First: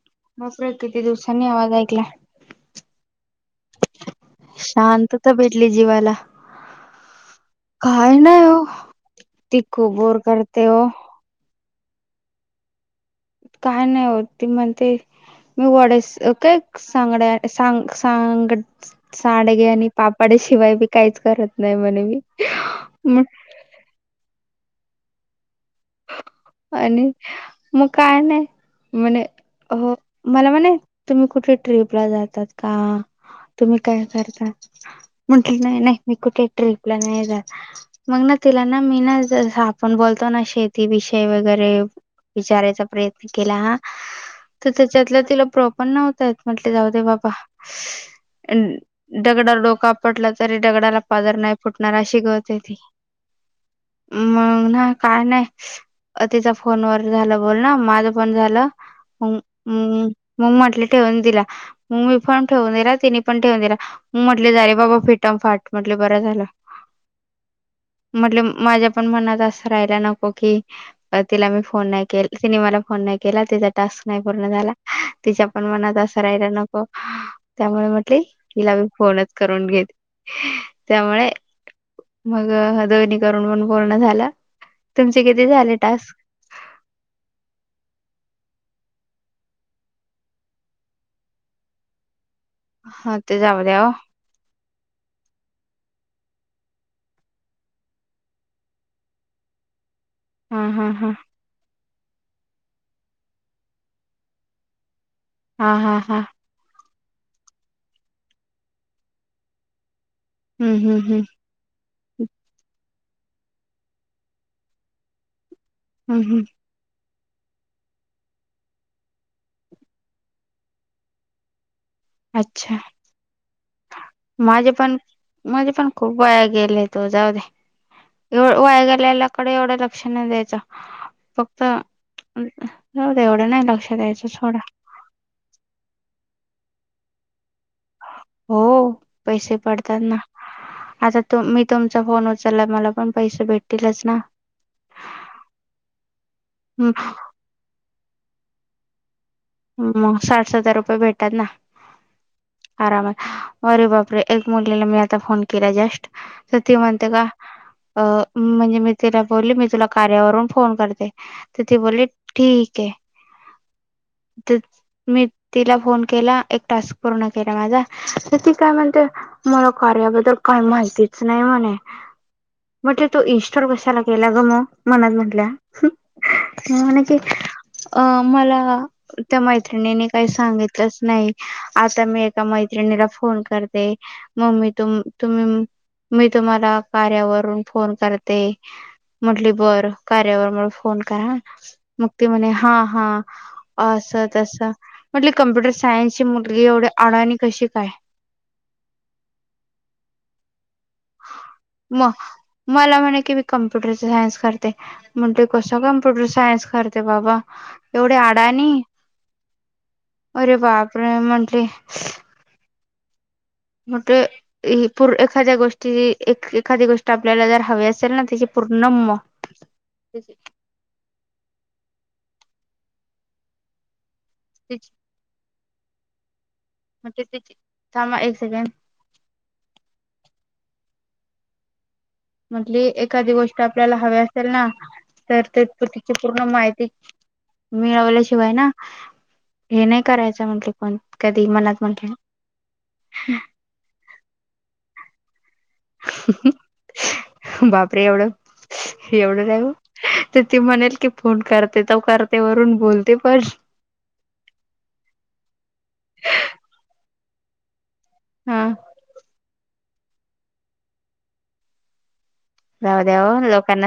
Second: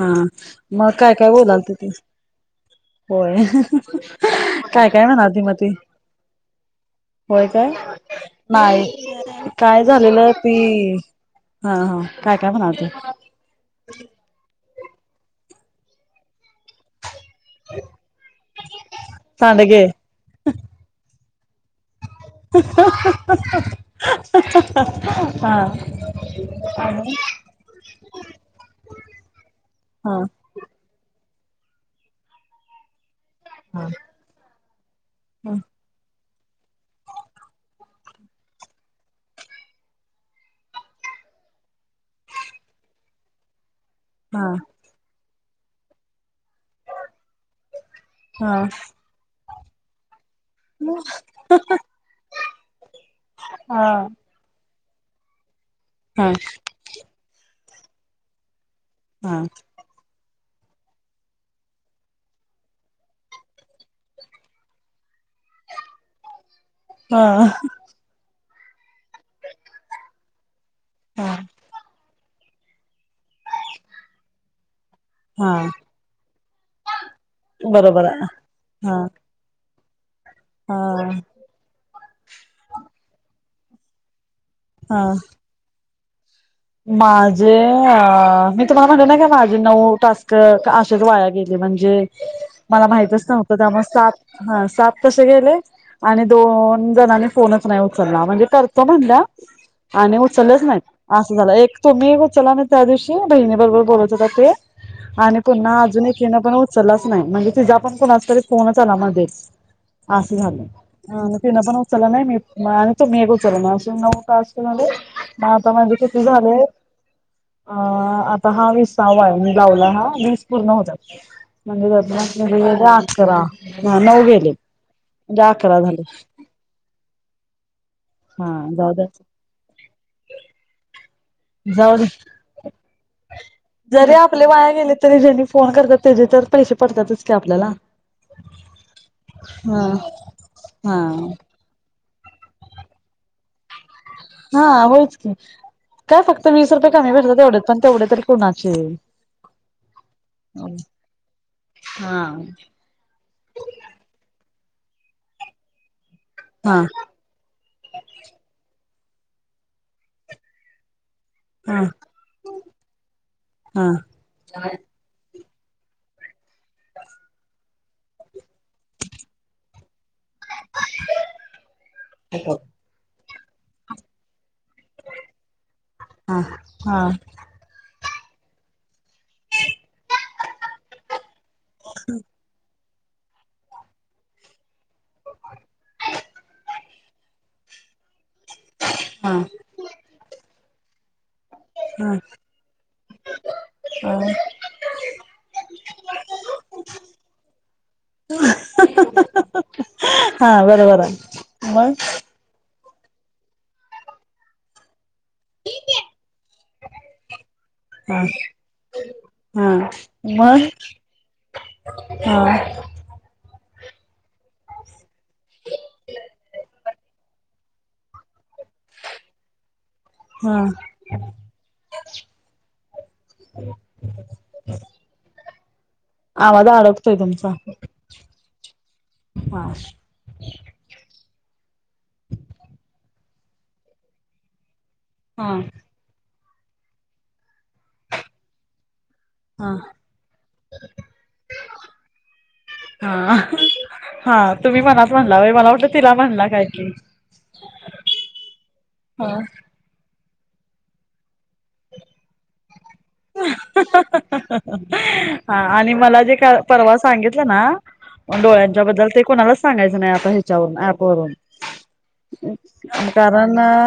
हा बापरे मग किती काय काय दिवसांनी आवाज बोलालती? ऐकला होय हा हा काय काय शांतता म्हणालती मग ती? भेटली जीवाला होय काय नाही हो नाही ती काय खूप बोर झालेलं ती करते हो हा हा काय काय म्हणालती? काय नाय ओ ती म्हण ते मी वड्यास अ काय? सांगण्यात सांग, सांग सांडगे आणि पापड शिवाय मी काहीच करत नाही म्हणे मी मग हहहहहहह ह आणि मग काय नाही म्हणे हो हा मला म्हणे तुम्ही कुठे ट्रिप ला जातात का? तुम्ही काय करता, ह हा म्हटलं नाही नाही मी कुठे ट्रीपला नाही जात मग ना तिला ना मी ना जस आपण बोलतो ना शे ती विषय वगैरे विचारायचा प्रयत्न केला हा. हा तर त्याच्यातलं तिला प्रॉपर नव्हत. म्हटले जाऊ दे बाबा हा अम्म दगडावर डोक आपटला. तरी दडगडाला पाझर नाही फुटणार अशी गतय ती हा मग ना. कार नाही. हा तिचा फोनवर झाला बोलन. माझं पण झालं. ह हम् मग म्हटले ठेवून दिला मग् मी फोन ठेवून दिला तिने पण ठेवून दिला मग म्हटले झाले बाबा फिटम फाट म्हटले बरं झालं. हा म्हनल माझ्या पण मनात अस रायला न ओके. पण हा तिला मी फोन नाही केल तिने मला फोन नाही केला तिचा टास्क नाही पूर्ण झाला. तिच्या पण हा मनात अस राय ते नको त्यामुळे बरोबर म्हटले, आहे तिला मी हा फोनच करून घेते. हा त्यामुळे मग अ हदवनी करून पण पूर्ण झाला. हा तुमचे किती झाले टास्क? माझे अ, मी तुम्हाला म्हणल नाइ का माझे नऊ टास्क अशेच वाया गेले म्हणजे मला हा माहितच ते नव्हत जाऊ द्या त्यामुळे ओ सात हा सात तशे गेले आणि दोन जणानी फोनच नाही उचलला म्हणजे करतो म्हणल्या आणि हा उचलच नाई हा हा अस एक तुम्ही उचला ना त्या दिवशी बहिणी बरोबर बोलत होतात ते आणि हा पुन्हा हा अजून हा एकयीन पण उचलला नाही, म्हणजे तुझ्या पण कोनच तरी फोनच आला मधे अस झाल, हम्म हम्म हम्म तिन पण उचल नाही मी त मेग उचल ना [unintelligible] हम्म हम्म झालये. अ आता हा विसावा आहे, हा लावलाये हा वीस पूर्ण होत्यात. अच्छा, हा नऊ गेले. माझे पण म्हणजे माझे अकरा पण झाले खूप वाया गेलेत ओ, जाऊदे ए हा वाया जाऊ द्या गेल्याल्याकडे एवढ लक्ष नाही द्यायच. जाऊदे, एवढं नाही लक्ष जरी द्यायचं आपले सोडा वाया गेले तरी जेणी फोन करतात त्याचे तर पैशे पडत्यातच कि आप हो पैसे हा पडतात ना, हा आता तु मी तुम फोन उचचाला मला पण पैसे भेटतीलच. ना हा होच की काय फक्त वीस रुपये कमी भेटत तेवढेच पण तेवढे तरी कोणाचे? मग साठ सतर रुपये भेटात ना हा आरामात, अरे बापरे ए मुलीला मी आता फोन केला जष्ट तर ती हा म्हणते का, अ म्हणजे मी तिला बोलली मी तुला कार्यावरून फोन करते. त ती हा बोलली ठीकये. हा ते मी. तिला फोन केला एक टास् पूर्ण केला माझा तर ती काय म्हणते कार्याबद्ल तर काही माहितीच नाही म्हणे म्ह तो इनस्ॉर कशाला केला ग मग मनात म्हटल्या हा म्हणे कि हा. अ मला [unintelligible] त्या मैत्रिणीनी काही सांगितलंच नाही आता मी एका मै मैत्रिणीला फोन करते मममी तुम्ही [unintelligible] मी तुम्हाला कार्यावरून फोन कर. ते म्हटली बर कार्यावर कोण का? मुक्ती मने हा हा. असं हा तसं म्हटले कम्प्युटर सायन्सची मुलगी एवढी आण आणि कशी काय [inaudible] मग म मला म्हणे की मी कम्प्युटरचे सायन्स करते म्हंटले कस कम्प्युटर सायन्स करते बाबा एवढे हा आडानी हा अरे मग बाप म्हंटले ह [inaudible] मगे हू एखाद्या गोष्टी एखादी गोष्ट आपल्याला जर हवे असेल ना त पूर्णम हम् ते आवाज अडकतोय तुमचा थांबा एक सेकंड हा म्हटली एखादी गोष्ट आपल्याला हवी असेल ना हा तरतपतीचे न माहिती मिळवल्याशिवाय ना हा हे नाही करायचं म्हंटले पण कधी मनात म्हटले हा हा तुम्ही मनात म्हणला मला वाट तिला म्हणला काय कि बापरे एवढं ह एवढं नाही हो ती म्हणेल की फोन करते तो करते वरून बोल [unintelligible] आणि मला जे परवा सांगितलं ना मग हा डोळ्यांच्या बद्दल ते कोणाला सांगायचं नाही आता ह्याच्यावरून ऍप वरून जाऊ द्या ओ कारण लोकांना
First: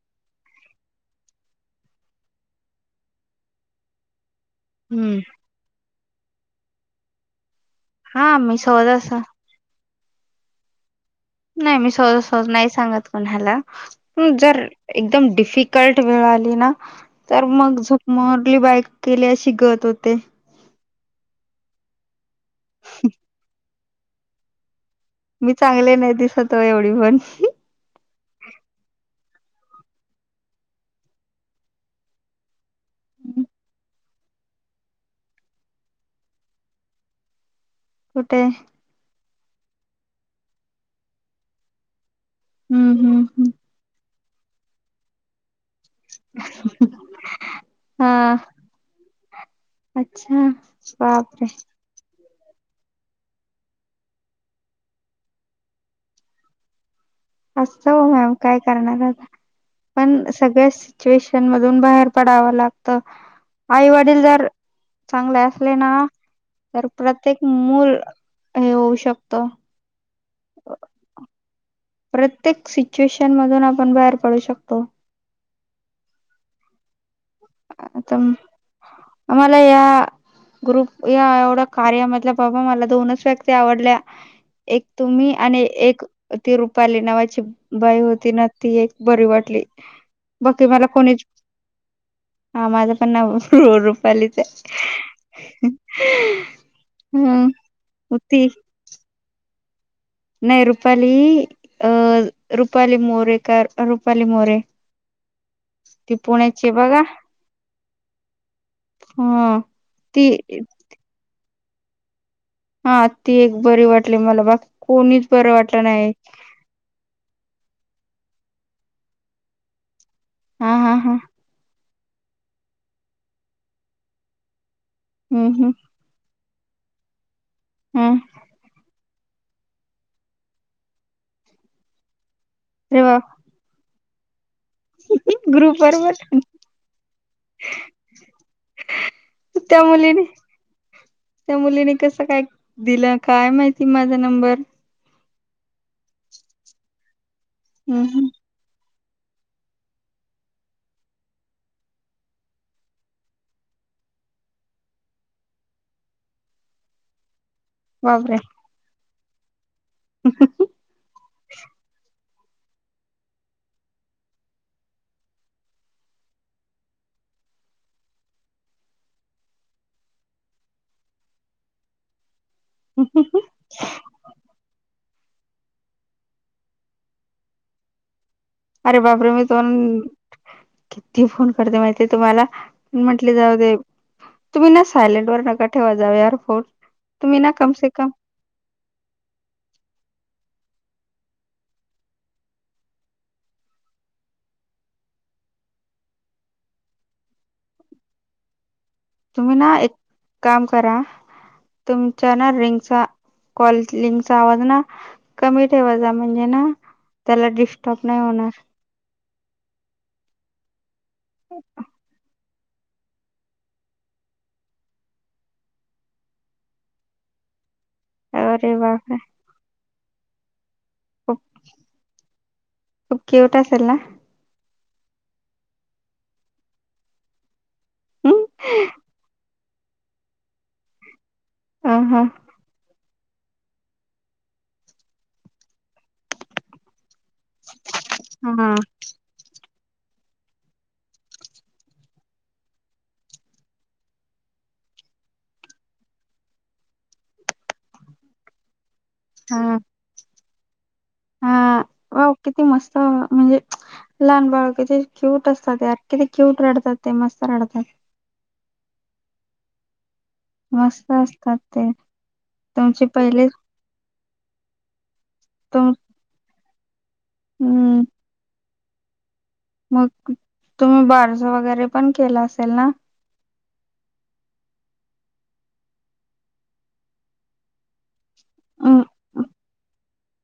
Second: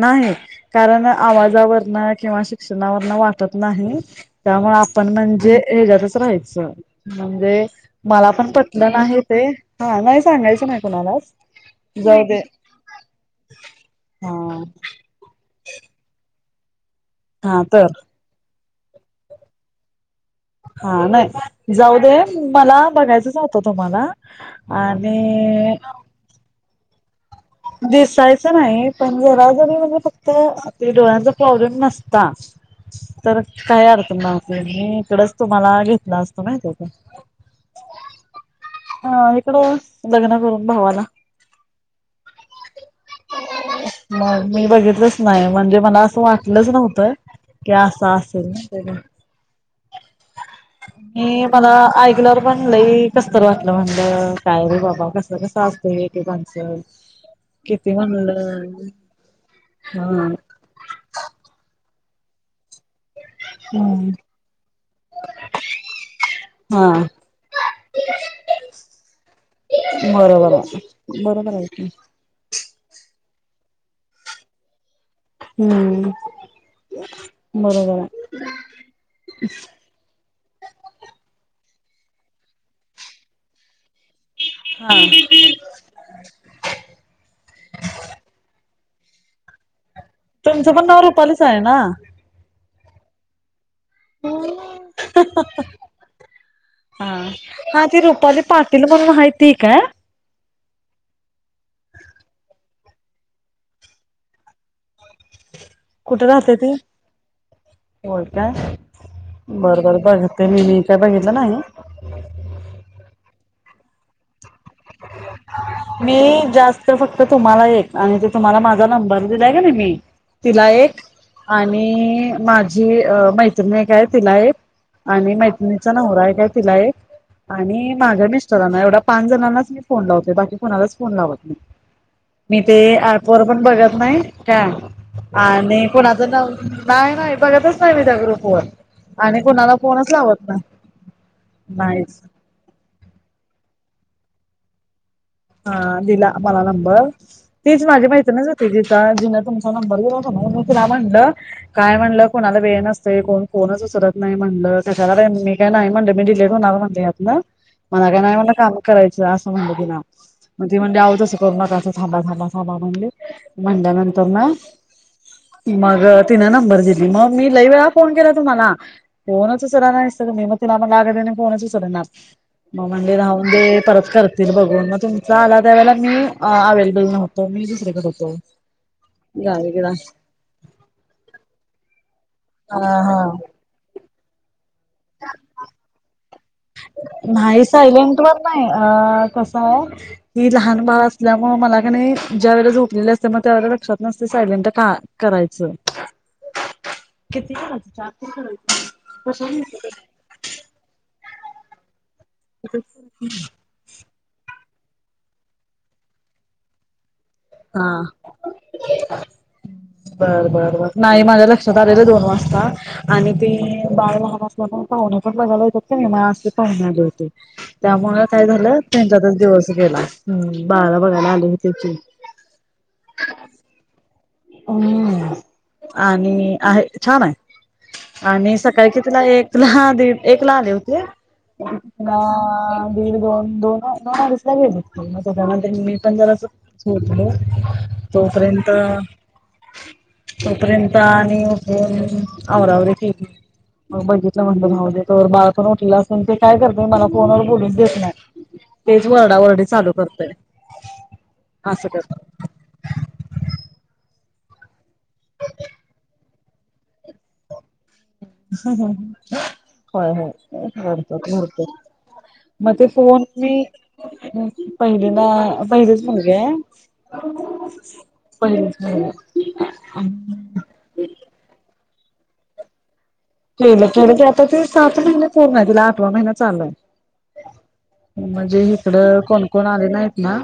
नाही कारण आवाजावरन किंवा शिक्षणावरन तत नाही नाही त्यामुळे आपण हम्म म्हणजे हे ज राहायचं- म्हणजे मला हा पण मी सहज पटलं असं नाही ते हा नाही सांगायचं नाही कुणालाच नाही मी सहज जाऊ दे सहज नाही सांगत कोणाला जर हा एकदम डिफिकल्ट वेळ आ ना तर मग झकमरली बायक केल्या शिकत होते हा नाही - जाऊ दे मला बघायचं च होत तुम्हाला मी आणिइइ चांगले नाही दिसत एवढी पण. नाही पण जरा जरी म्हणजे फक्त डोळ्यांचा प्रॉब्लेम नसता तर काय अर्थ न मी इकडच तुम्हाला घेतला असत, माहिती आहे का? कुठे? हा इकड लग्न करून भावाला हम्म हम्म हम्म. मग मी बघितलंच नाही म्हणजे मला असं वाटलच नव्हत -की असं हा असेल, माहिताय काय? अच्छा बापरे! पण कस्तर वाटल, म्हटलं काय रे बाबा कस कस असतय एकेकांच! अस मॅम काय करणार आहात पण हा सगळ्या सिच्युएशन मधून बाहेर पडावा लाग त आई हम्म वडील जर चांगले असले ना तर हा प्रत्येक मूल हे होऊ शकत बरोबर आहे बरोबर आहे की शान धून आपण बाहेर पडू शकतो. हम्म. बरोबर आता आहे म्हाला या ग्रुप या एवढ्या कार्यामधल्या बाबा मला दोनच व्यक्ती आवडल्या! एक हा तुम्ही, आणि एक ती रुपाली नावाची बाई होती ना ती एक, बरी वाटली. तुमचं पण नाव रूपालीच हाय ना? हाँ माझं पण नाव हो रूपालीच हाय, हा हम्म हा ती रुपाली हुती पाटील म्हणून आहे ती काय? नाही रुपाली अं रुपाली मोरे का रुपाली मोरे ती कुठे राहते पुण्याची ती? बघा होय काय ह बरं बरं ती बघते मी मी काय बघितलं नाही! [inaudible] हा ती एक बरी वाटली मला बाकी कोणीच बरं वाटलं नाही मी जास्त फक्त तुम्हाला एक आणि ते तुम्हाला माझा नंबर दिलाय का नाय मी तिला हा हा एक हा आणि माझी मैत्रिण एक हाय तिला एक आणि हम्म हम् मैत्रिणींचा नवरा हाय एक आहे तिला एक आणि हा माझ्या मिस्टरांना एवढा पाच जणांना फोन लावतोय बाकी कुणालाच फोन लावत नाही मी ते अरे अ वा पण बघत नाही काय ग्रुप आणि बरोबर कोणाचं ना नाही नाही बघतच नाही मी त्या ग्रुप वर फोन आणि कुणाला त्या फोनच मुलीने लावत ना त्या मुलीने नाहीच ति माझं नंबर हा दिला मला नंबर तेच माजी हम्म मैत्रिणच होती ता जिने तुमचा नंबर गला होता ना ती तिला म्हणलं काय म्हणलं कोणाला वेळ नसते कोण फोनच उचलत नाही म्हणलं कशाला मी काही नाही म्हणलं मी डिलेट होणार म्हणले यात ना मला काय नाही बापरे मला काम करायचं सरळ असं म्हणल तिला मग ते म्हणले आव तसं करू नका आता थांबा थांबा आबा म्हणले म्हणल्यानंतर ना मग तिन नंबर दिली मग मी लई वेळा फोन केला तुम्हाला फोनच उचलला नायसा तुम्ही मग तिला म लागत फोनच उचलनात मग म्हणले राहू दे परत करतील बघून तुमचा आला त्यावेळेला मी अवेलेबल नव्हतो मी दुसरीकडे होतो अरे बापरे मी तोन गावीकडं किती फोन करते माहितीे तुम्हाला हा हा म्हंटले जाऊ दे तुम्ही ना सायलेंट वर नका ठेवा जाऊ यार फोन तुम्ही ना नाही कम से कम सायलेंट वर नाही अ कस आहे ही लहान बाळ असल्यामुळे मला का नाही ज्या वेळेला झोपलेले असते मग त्या वेळेला लक्षात नसते सायलेंट का करायचं कितीेळाच चे कस तुम्ही [inaudible] ना एक काम करा तुम ना रिंग्स क्वाल रिंग्स आवाद ना कमी ठेवा जा म्हणजे ना त्याला हा डिस्टर्ब नाही होणार बर बर ब नाही माझ्या लक्षात आलेलं दोन वाजता आणि ते बाळ वाहन असल्या पण पाहुणे पण बघायलातते नि म असे पाहुण्या होते त्यामुळे काय अरे झालं बापरे त्यांच्यातच दिवस गेला हम् बागा वगाला आलेली होतेची खप [unintelligible] केवट असल ना अ आणि आहे छान आहे हम्म आणि सकाळ कि तिला एकला एकला आले होते अ हा दीड दोन दोन दोन लागेले मी पण जरा तोपर्यंत हा [inaudible] तोपर्यंत आणि उठून आवरावर ठेली मग बघितलं म्हणलं भाऊ त बाळकण उठला असेल ते काय करते मला फोनवर बोलूनच देत नाही तेच वरडा वर्डी चालू करतय हा असं करत वा किती मस्त म्हणजे [unintelligible] लहान बाळकचे क्यूट असतातरखि ते क्यूट रडतात ते मस्त रडतात ह ह हो हो मस्त असतात ततो ते मग ते तुमची फोन पहिली मी पहिली ना तुम पहिलेच म्ह घे हम्म ब ह मग तुम्ही बारस वगैरे पण केलं असेल ना केलं केलं क आता ते सात महिने पूर्ण आहे तिला आठवा महिना चाललाय म्हणजे हम्म इकडं कोण कोणा आले नाहीत ना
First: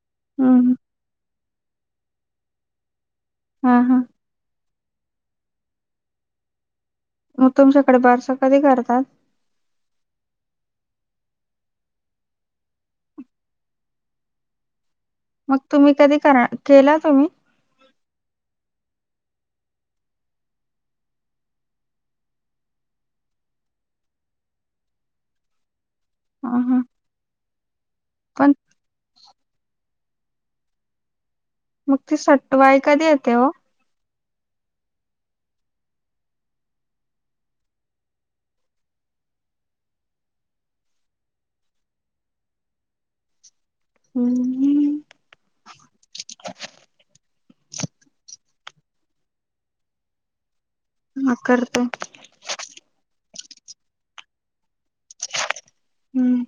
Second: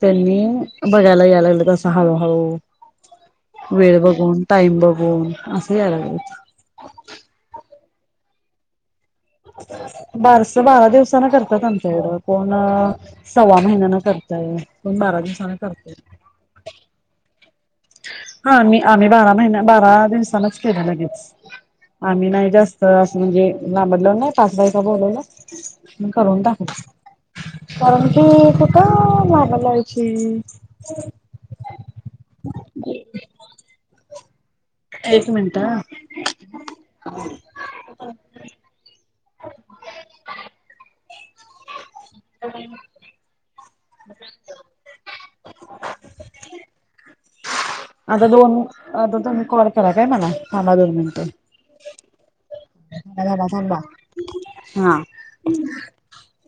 त्यांनी हम्म बघायला यायला लागलं बस हाव ह हा हा वेळ बघून टाईम बघून असं याला गच मग तुमच्याकडे बारस कधी करतात बारस बारा दिवसा नंतर करतात आमच एवढं कोण सव्वा महिन्यान करतय कोण बारा दिवसान मग करतय तुम्ही कधी कराल केला तुम्ही हा मी आम्ही बारा महिना बारा दिवसानच केलं लगेच आम्ही नाही जास्त अस म्हणजे लांबडलो नाही पाच बाईचा बोलवलं म करून हा हा टाखाव कारण ती पण कुठं लाबाला हम् मग ते सटवायच कधी येते हो एक मिनट ह.. हम हम्.. आता दोन आता तुम्ही कॉल करा काय मला थांबा दोन मिनट... हा करते माझे झाले थांबा हा हम्म..